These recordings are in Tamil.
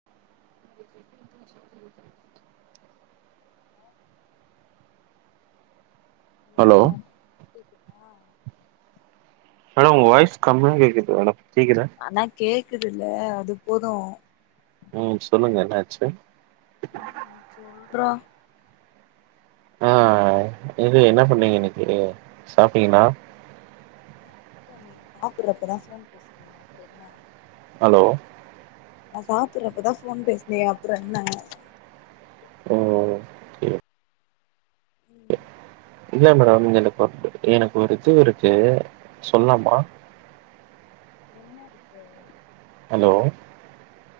[inaudible] ஹலோ ஆ மேடம் ஒங்க வாய்ஸ் கம்மியா கேக்குது மேடம் [unintelligible] ஆனா கேக்குதுல அது போது ம் சொல்லுங்க என்னாச்சு நீ சொல்றா ஆ இது என்ன ம் பண்ணீங்க இன்னக்கி சாப்ட்டீங்ளா சாப்புறப்பதா தா ஃபோன் பேசுனீங்க அப்றோ என்ன ஹலோ நா சாப்புறப்பதா ஃபோன் பேசுனீங்க அப்றோ என்ன ஓ ம் இல்ல மேடம் எனக்கு ஒரு எனக்கொரு இது இருக்கு சொல்லாமா என்ன இருக்கு ஹலோ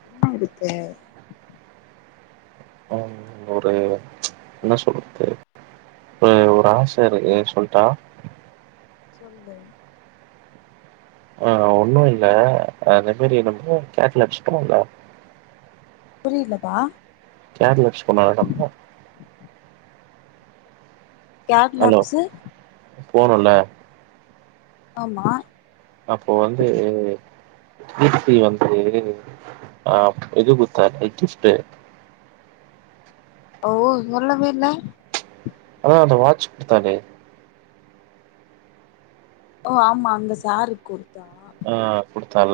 என்ன இருக்கு அம் ஒரு என்ன சொல்றது ஒரு ஒரு ஆச இருக்கு சொல்ட்டா சொல்லு ஆ ஒன்னு இல்ல அதே மாரி நம்ம [unintelligible] இல்ல புரிலப்பா [unintelligible] கேப் நப்ஸு போனுல ஆமா அப்போ வந்து கீர்த்தி வந்து ஆ இது குடுத்தா கிஃப்ட்டு ஓ சொல்லவே இல்ல அதா அந்த வாட்ச் குடுத்தாலே ஓ ஆமா அந்த சாருக் குடுத்தா ஆ குடுத்தால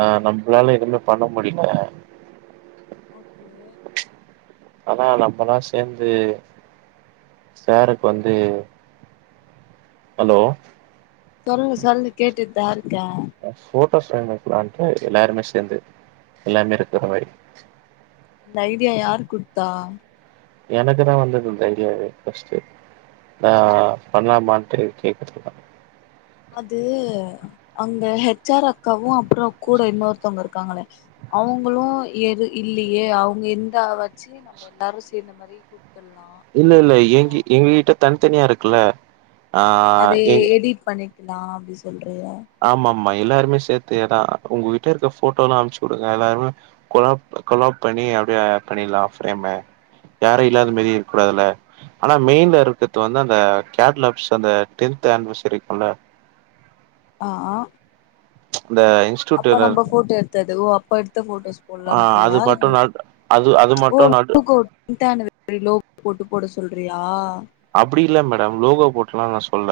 ஆ நம்ளால எதுமே பண்ண முடில ஓகே அதா நம்மல்லா சேர்ந்து சாருக்கு வந்து ஹலோ சொல்லு சொல்லு கேடுட்தா இருக்க போட்டோ ஃப்ரேம் வக்கலான்டு எல்லாருமே சேர்ந்து எல்லருாமே இருக்கிற மாரி இந்த ஐடியா யார் குடுத்தா எனக்கு தா வந்தது இந்த ஐடியாவே ஃபர்ஸ்டு நா பண்லாமான்ட்டு கேக்கரதுக்குதா அது அங்க ஹெச் ஆர் அக்காவு அப்புற கூட இன்னொருத்தவங்க இருக்காங்கள அவுங்களு எது இல்லியே அவுங்க இருந்தா வாச்சு நம்ம எல்லாரு சேர்ந்த மாரி குடுத்தர்லா இல்ல இல்ல எங்க எங்க கிட்ட தனித்தனியா இருக்குல்ல ஆ எங் இப் பணி லாம் அப்டி சொல்றீயா ஆமா ஆமா எல்லாருமே சேர்த்து எதா உங்ககிட்ட இருக்க போட்டோ எல்லா அனுச்சு விடுங்க எல்லாருமே கொலாப் கொலாப் பண்ணி அப்டியே பண்ணிர்லாம் ஃப்ரேமு யாரு இல்லாத மாரி இருக்க கூடாதுல்ல ஆனா மெயின்ல இருக்கிறது வந்து அந்த கேட்லப்ஸ் அந்த டென்த் ஆனிவர்சரில இருக்குல அஆ அந்த அப்ப இன்ஸ்டியூட்ல நம்ப போட்டோ எடுத்தது ஓ அப்ப எடுத்த போட்டோஸ் ஆ அது போட்லான்ரியா மட்டு இல்ல நட் அது அது மட்டு நட் ஓ இன்டானரி லோப் போட்டு போட சொல்றியா அப்படி இல்ல மேடம் லோகோ போட்லா நா சொல்ல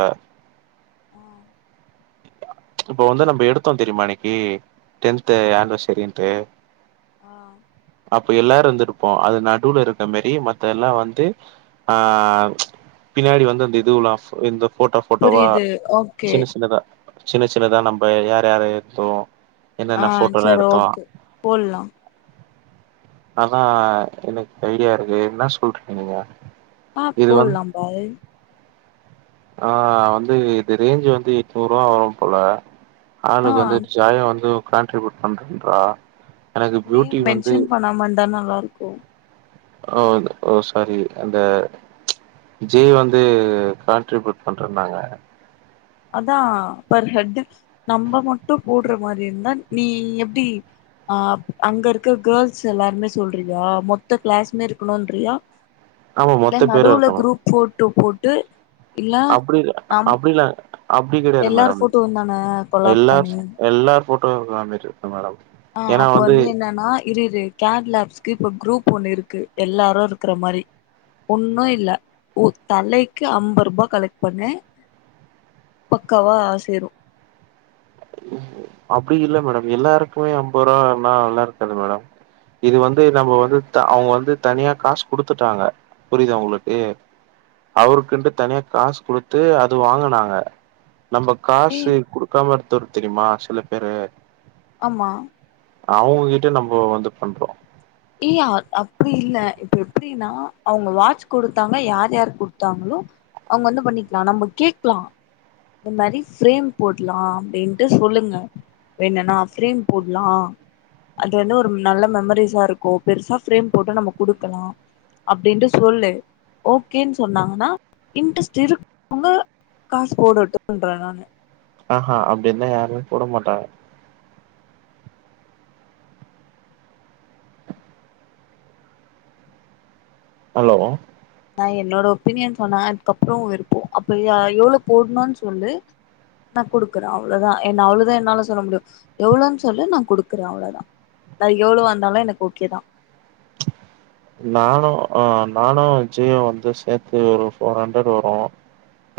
ஆ இப்ப வந்து நம்ம எடுத்தோ தெரியுமா அன்னைக்கி டென்து ம் ஆண்வசரின்ட்டு ஆ அப்ப எல்லாரு இருந்துருப்போ அது நடுவுல இருக்க மாரி மத்தெல்லா வந்து ஆ பின்னாடி வந்து அந்த இதுலா எ போட்டோ போட்டோவா புரியுது ஓகே சின்ன சின்னத சின்ன சின்னதா நம்ம யார் யார எடுத்தோ ஆ என்னென்ன போட்டோலா சரி எடுத்தோ ஓகே போடலா அதா எனக்கு ஐடியா இருக்கு என்ன சொல்றீங்க நீங்க ஆ இது வந்து போட்லா பாய் ஆ வந்து இது ரேஞ்ச் வந்து எட்நூறு ரூவா வரு போல ஆ ஆளுக்கு வந்து ஜாயா வந்து கான்ட்ரிபியூட் பண்றீங்ளா நேம் மென்ஷன் பண்ணாம இருந்தா நல்லா இருக்கு ஓ ஓ சாரி அந்த ஜே வந்து கான்ட்ரிபியூட் பண்றனாங்க அதா பர் ஹெட்டு நம்ம மட்டு போட்ற மாரி இருந்தா நீ எப்டி ஆ அங்க இருக்க கேர்ள்ஸ் எல்லாருமே சொல்றியா மொத்த க்ளாஸ்மே இருக்கணுன்றியா ஆமா மொத்த பேரு இருக்கணு ஃபோட்டோ போட்டு இல்ல அப்டி நம் அப்டிலா அப்டி கிடையாது எல்லாரு மேடம் போட்டோந்தான கொலாப் எல்லா பண்ணி எல்லா ஃபோட்டோ வந்துட்ருக்கு மேடம் அஹ் அப்ப வந்து என்னன்னா இருஇரு கேப்லாப்ஸ்கு இப்ப குரூப் ஒண்ணு இருக்கு எல்லாரு இருக்கற மாரி ஒன்னு இல்ல ஒ தலைக்கு அம்பர் ருபா கலெக்ட் பண்ணு பக்காவா ஆ சேரு அப்டி இல்ல மேடம் எல்லாருக்குமே அம்பர் ருவா னா நல்லா இருக்காது மேடம் இது வந்து நம்ம வந்து அவுங்க வந்து தனியா காசு குடுத்துட்டாங்க புரிதா உங்களுக்கு அவருக்குன்டு தனியா காசு குடுத்து அது வாங்கனாங்க நம்ப ஏ காசு கொடுக்காம ஒருத்தரு தெரியுமா சில பேரு ஆமா அவுங்க கிட்ட நம்ம வந்து பண்றோ ஏ யா அப்டி இல்ல இப்ப எப்டின்னா அவுங்க வாட்ச் கொடுத்தாங்க யார் யார் குடுத்தாங்களோ அவுங்க வந்து பண்ணிக்கலா நம்ம கேக்லா இந்த மாரி ஃப்ரேம் போட்லா அப்டின்ட்டு சொல்லுங்க வேணுன்னா ஃப்ரேம் போட்லா அது வந்து ஒரு நல்ல மெமரிஸா இருக் கு பெருசா ஃபிரேம் போட்டு நம்ம குடுக்கலா அப்டின்ட்டு சொல்லு ஓகேன்னு சொன்னாங்கன்னா இன்ட்ரெஸ்ட் இருக்கவங்க காசு போடட்டுன்ற நானு ஆஹா அப்டிருந்தா யாருமே போட மாட்டாங்க ஹலோ நா என்னோட ஒப்பீனியன் சொன்னா அதுக்கப்றோ ஒ விருப்போ அப்ப எவ்ளோ போட்ணு சொல்லு நா குடுக்கற அவ்ளோதா என்ன அவ்ளதா என்னால சொல்ல முடியு எவ்ளோன்னு சொல்லு நா குடுக்குற அவ்ளோதா எவ்ளோ வந்தாலு எனக்கு ஓகே தா நானு ஆ நானு விஜய்யு வந்து சேத்து ஒரு ஃபோர் ஹண்ட்ரட் வரு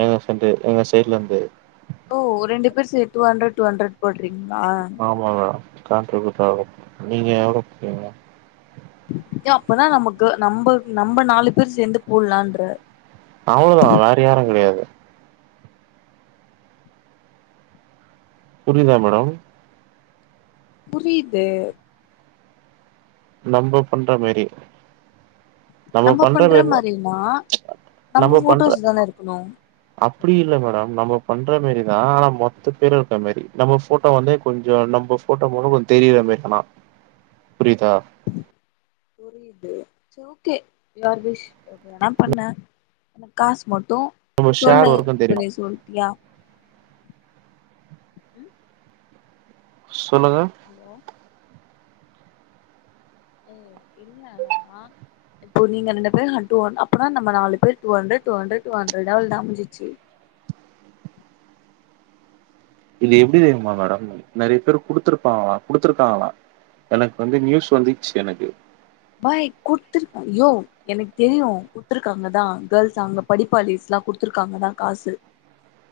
எங்க ஃப்ரண்ட்டு எங்க சைட்லருந்து ஓ ரெண்டு பேர் say two hundred two hundred போட்றீங்களா ஆமா [unintelligible] காண்ட்ரிபூட் ஆ நீங்க எவ்ளோ போடுவீங்க ஏ அப்பதா நமக்கு நம்ப நம்ம நாலு பேர் சேந்து போட்லான்ற அவ்ளோதா வேற யாரு கெடையாது புரிதா மேடம் புரிது நம்ப பண்ற மேரி நம்ம பண்ற மேர் நம்ம பண்ற என்ன இருக்கணு அப்டி இல்ல மேடம் நம்ம பண்ற மேரிதா ஆனா மொத்த பேர் இருக்க மேரி நம்ம ஃபோட்டோ வந்து கொஞ்சோ நம்ம ஃபோட்டோ மொகோ கொஞ்சோ தெரிராமாரி அனா புரிதா புரிது சேர் ஓகே யூஅர் விஷ் எப்டி வேணா பண்ணு எனக் காசு மட்டு நம்ம சொல்லு ஷேர் வரைக்கு தெரியுமா இப்பவே சொல்ட்டியா ம் சொல்லுங்க ஹலோ ஏ இல்லல்ல அ இப்போ நீங்க ரெண்டு பேர் ஹண் டூஹண்டரட் அப்பனா நம்ப நாலு பேர் டூஹண்ரட் டூஹண்ரட் டூஹண்ரடா அவ்ளோ தான் முஞ்சிச்சி இது எப்டி தெரியுமா மேடம் நறையா பேர் குடுத்துருப்பாங்களா குடுத்துருக்காங்களா எனக்கு வந்து நியூஸ் வந்துடூச்சு எனக்கு பாய் கொடுத்துருக்க யோ எனக்கு தெரியும் குடுத்துருக்காங்க தான் கேள்ஸ் அங்க படிப்பாளிஸ்ல்லாம் கொடுத்துருக்காங்க தான் காசு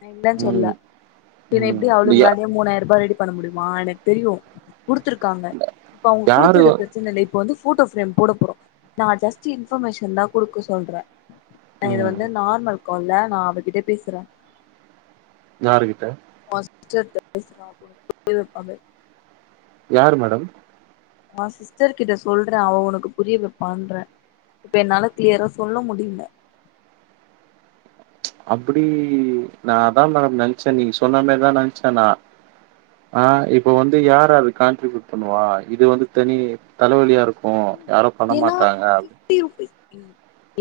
நா இல்லன்னு சொல்ல ம் பின்ன எப்டி ம் இந்த யா அவளுங்களாலேயே மூணாயிரறூபா ரெடி பண்ண முடியுமா எனக்கு தெரியு குடுத்துருக்காங்க இப்ப அவுங்க யாரு குடுத்தது பிரச்சன இல்ல இப்ப வந்து போட்டோ ஃப்ரேம் போட போறோம் நா ஜஸ்ட் இன்பர்மேஷன் தான் குடுக்க சொல்ற நான் இது ம் வந்து நார்மல் கால்ல நான் அவகிட்ட பேசுறே யாருக்கிட்ட [inaudible] யார் மேடம் நான் சிஸ்டர் கிட்ட சொல்றேன் அவ உனக்கு புரியவைப்பான்றே இப்ப என்னால கிளியரா சொல்ல முடில அப்டி நான் அதான் ந நினச்சேன் நீ சொன்ன மாரிதான் நினச்சே நான் ஆ இப்ப வந்து யார் யார் அது காண்ட்ரிபியூட் பண்ணுவா இது வந்து தனி தலவலியா இரு க்கு யாரும் பண்ண மாட்டாங்க அப் ஒகே ஓகே இ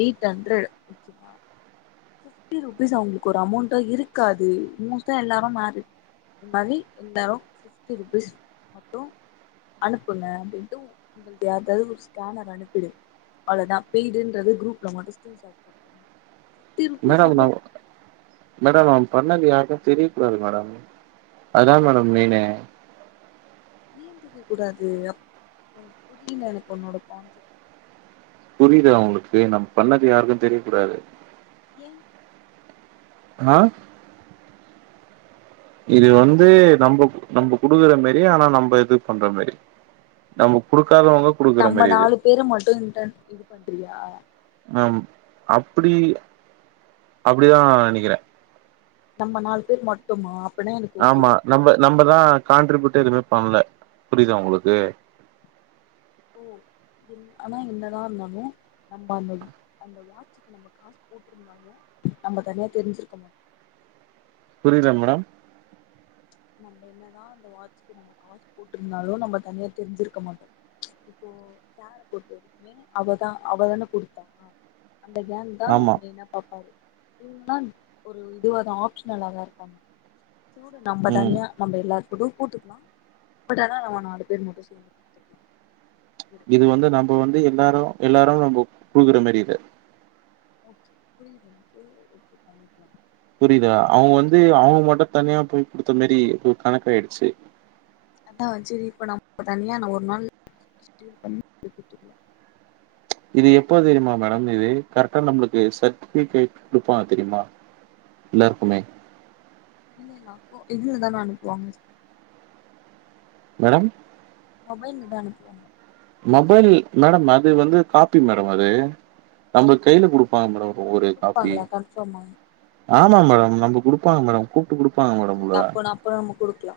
எயிட் ஹண்டரட் பிப்டி ருபீஸ் அவங்களுக்கு ஒரு அமௌண்டா இருக்காது மோஸ்ட்டா எல்லாரும் மார் இது மாரி இந்தரு பிப்டிருபீஸ் மட்டும் அனுப்புங்க அப்டின்ட்டு உங்களுக்கு யாருக்காவது ஒரு ஸ்கேனர் அனுப்பிடு அவ்ளோதான் பெய்டுன்றது குரூப்ல மட்டும் ஸ்கிரீன் சாட் போட்டு மேடம் நா மேடம் அவன் பண்ணது யாருக்கும் தெரியக் கூடாது மேடம் அதான் மேடம் மெயின்னே ஏன் தெரிய கூடாது அப் புரில எனக்கு உன்னோட கான்சப்ட் புரிலயா உங்களுக்கு நம் பண்ணது யாருக்கும் தெரிய கூடாது ஏன் ஆ இது வந்து நம்போ நம்போ குடுக்குற மேரி ஆனா நம்ம இது பண்ற மேரி நம்ம குடுக்காதவங்க நம்ம மாரி இது நாலு பேரும் மட்டும் இன்டன் இது பண்றியா மேம் அப்டி அப்டிதான் நெனக்கிறேன் நம்ம நாலு பேர் மட்டுமா அப்பன்னா எனக்கு ஓகே ஆமா நம்ம நம்மதா கான்ட்ரிபியூட்டே எதுவுமே பண்ல புரிதா உங்களுக்கு ஓ இ ஆனா என்னதான் இருந்தாலும் நம்ம அந்த அந்த வாட்சுக்கு நம்ம காசு கூட்ருந்தாலும் நம்ம தனியா தெரிஞ்சிருக்க மாட்டோ புரில மேடம் நம்ம என்னதான் அந்த வாட்ச் நம்ம காசு போட்டுருந்தாலும் நம்ம தனியா தெரிஞ்சிருக்க மாட்டோம் இப்போ சேர் போட்ட வரைக்குமே அவதான் அவதான குடுத்தா அந்த கேங் தான் ஆமா மெய்னா பாப்பாரு இவங்கல்லாம் ஒரு இதுவா தான் ஆப்ஷனலா தான் இருப்பாங்க சேர் வுடு நம்ம ம் தனியா நம்ம எல்லார் கூடும் கூப்ட்டுக்கலாம் பட் ஆனா நம்ம நாலு பேர் மட்டும் சேர்ந்துக்கலாம் இது வந்து நம்ம வந்து எல்லாரும் எல்லாரும் நம்ம குடுக்குற மேரி இது ஓகே புரியுது புரியுது ஓகே பண்ணிக்கலாம் புரியுதா அவுங்க வந்து அவுங்க மட்டும் தனியா போய் குடுத்த மாரி ஒரு கணக்க ஆயிடுச்சு அதா வச்சு இப்ப நம் இப்ப தனியா நா ஒரு நாள் [inaudible] இது எப்போ தெரியுமா மேடம் இது கரெக்டா நம்மளுக்கு சர்டிபிகேட் குடுப்பா தெரியுமா எல்லாருக்குமே இல்ல இல்ல அப்போ இதுலதான அனுப்புவாங்க மேடம் மொபைல்ல தா அனுப்புவாங்க மொபைல் மேடம் அது வந்து காப்பி மேடம் அது நம்மளுக் கையில குடு ப்பா மேடம் ஒரு காப்பி குடுப்பாங்களா கன்ஃபார்மா ஆமா மேடம் நம்ப குடுப்பாங்க மேடம் கூப்ட்டு குடுப்பாங்க மேடம் சரி உள்ள அப்போ அப்ப நம்ம குடுக்கலா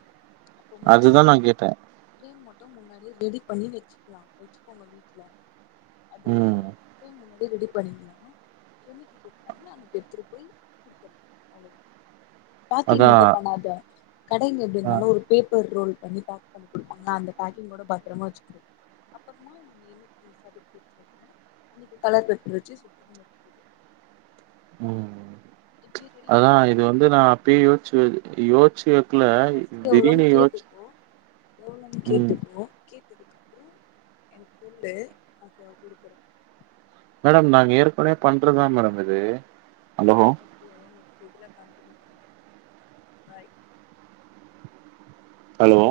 அதுதா நா கேட்டே [inaudible] மட்டும் முன்னாடி ரெடி பண்ணி வச்சுக்கலா வச்சுக்கோங்க வீட்ல அது ம் ஃப்ரேம் உள்ள ரெடி பண்ணீங்கன்னா என்னக்கி கூப்டாங்கலோ அன்னைக்கு எடுத்துட்டு போய் குடுத்துலா அவ்ளவுதா பாக்கீங் அதா மட்டு பண்ணாத கடைங்க எப்டி அ இருந்தாலு ஒரு பேப்பர் ரோல் பண்ணி பேக் பண்ணி கொடுப்பாங்களா அந்த பேக்கிங்கோட பத்திரமா வச்சுக்க அப்றமா நம்ம எ [inaudible] அன்னைக்கு கலர் பேப்பர் வச்சு சு ம் இப்டி ரெடி அதா பண்ணிப்போ இது வந்து நா அப்பயே யோச்சு யோச்சு வ ஃபஸ்ட்டு எவ்வளோன்னு கேட்டுக்கோ எவ்வளோன்னு ம் கேட்டுக்கோ கேட்டதுக்கு அப்பற எனக்கு சொல்லு அப்றோ குடுக்குறே மேடம் நாங்க ஏற்கனவே பண்றதுதா மேடம் இது ஹலோ [inaudible] பாய் ஹலோ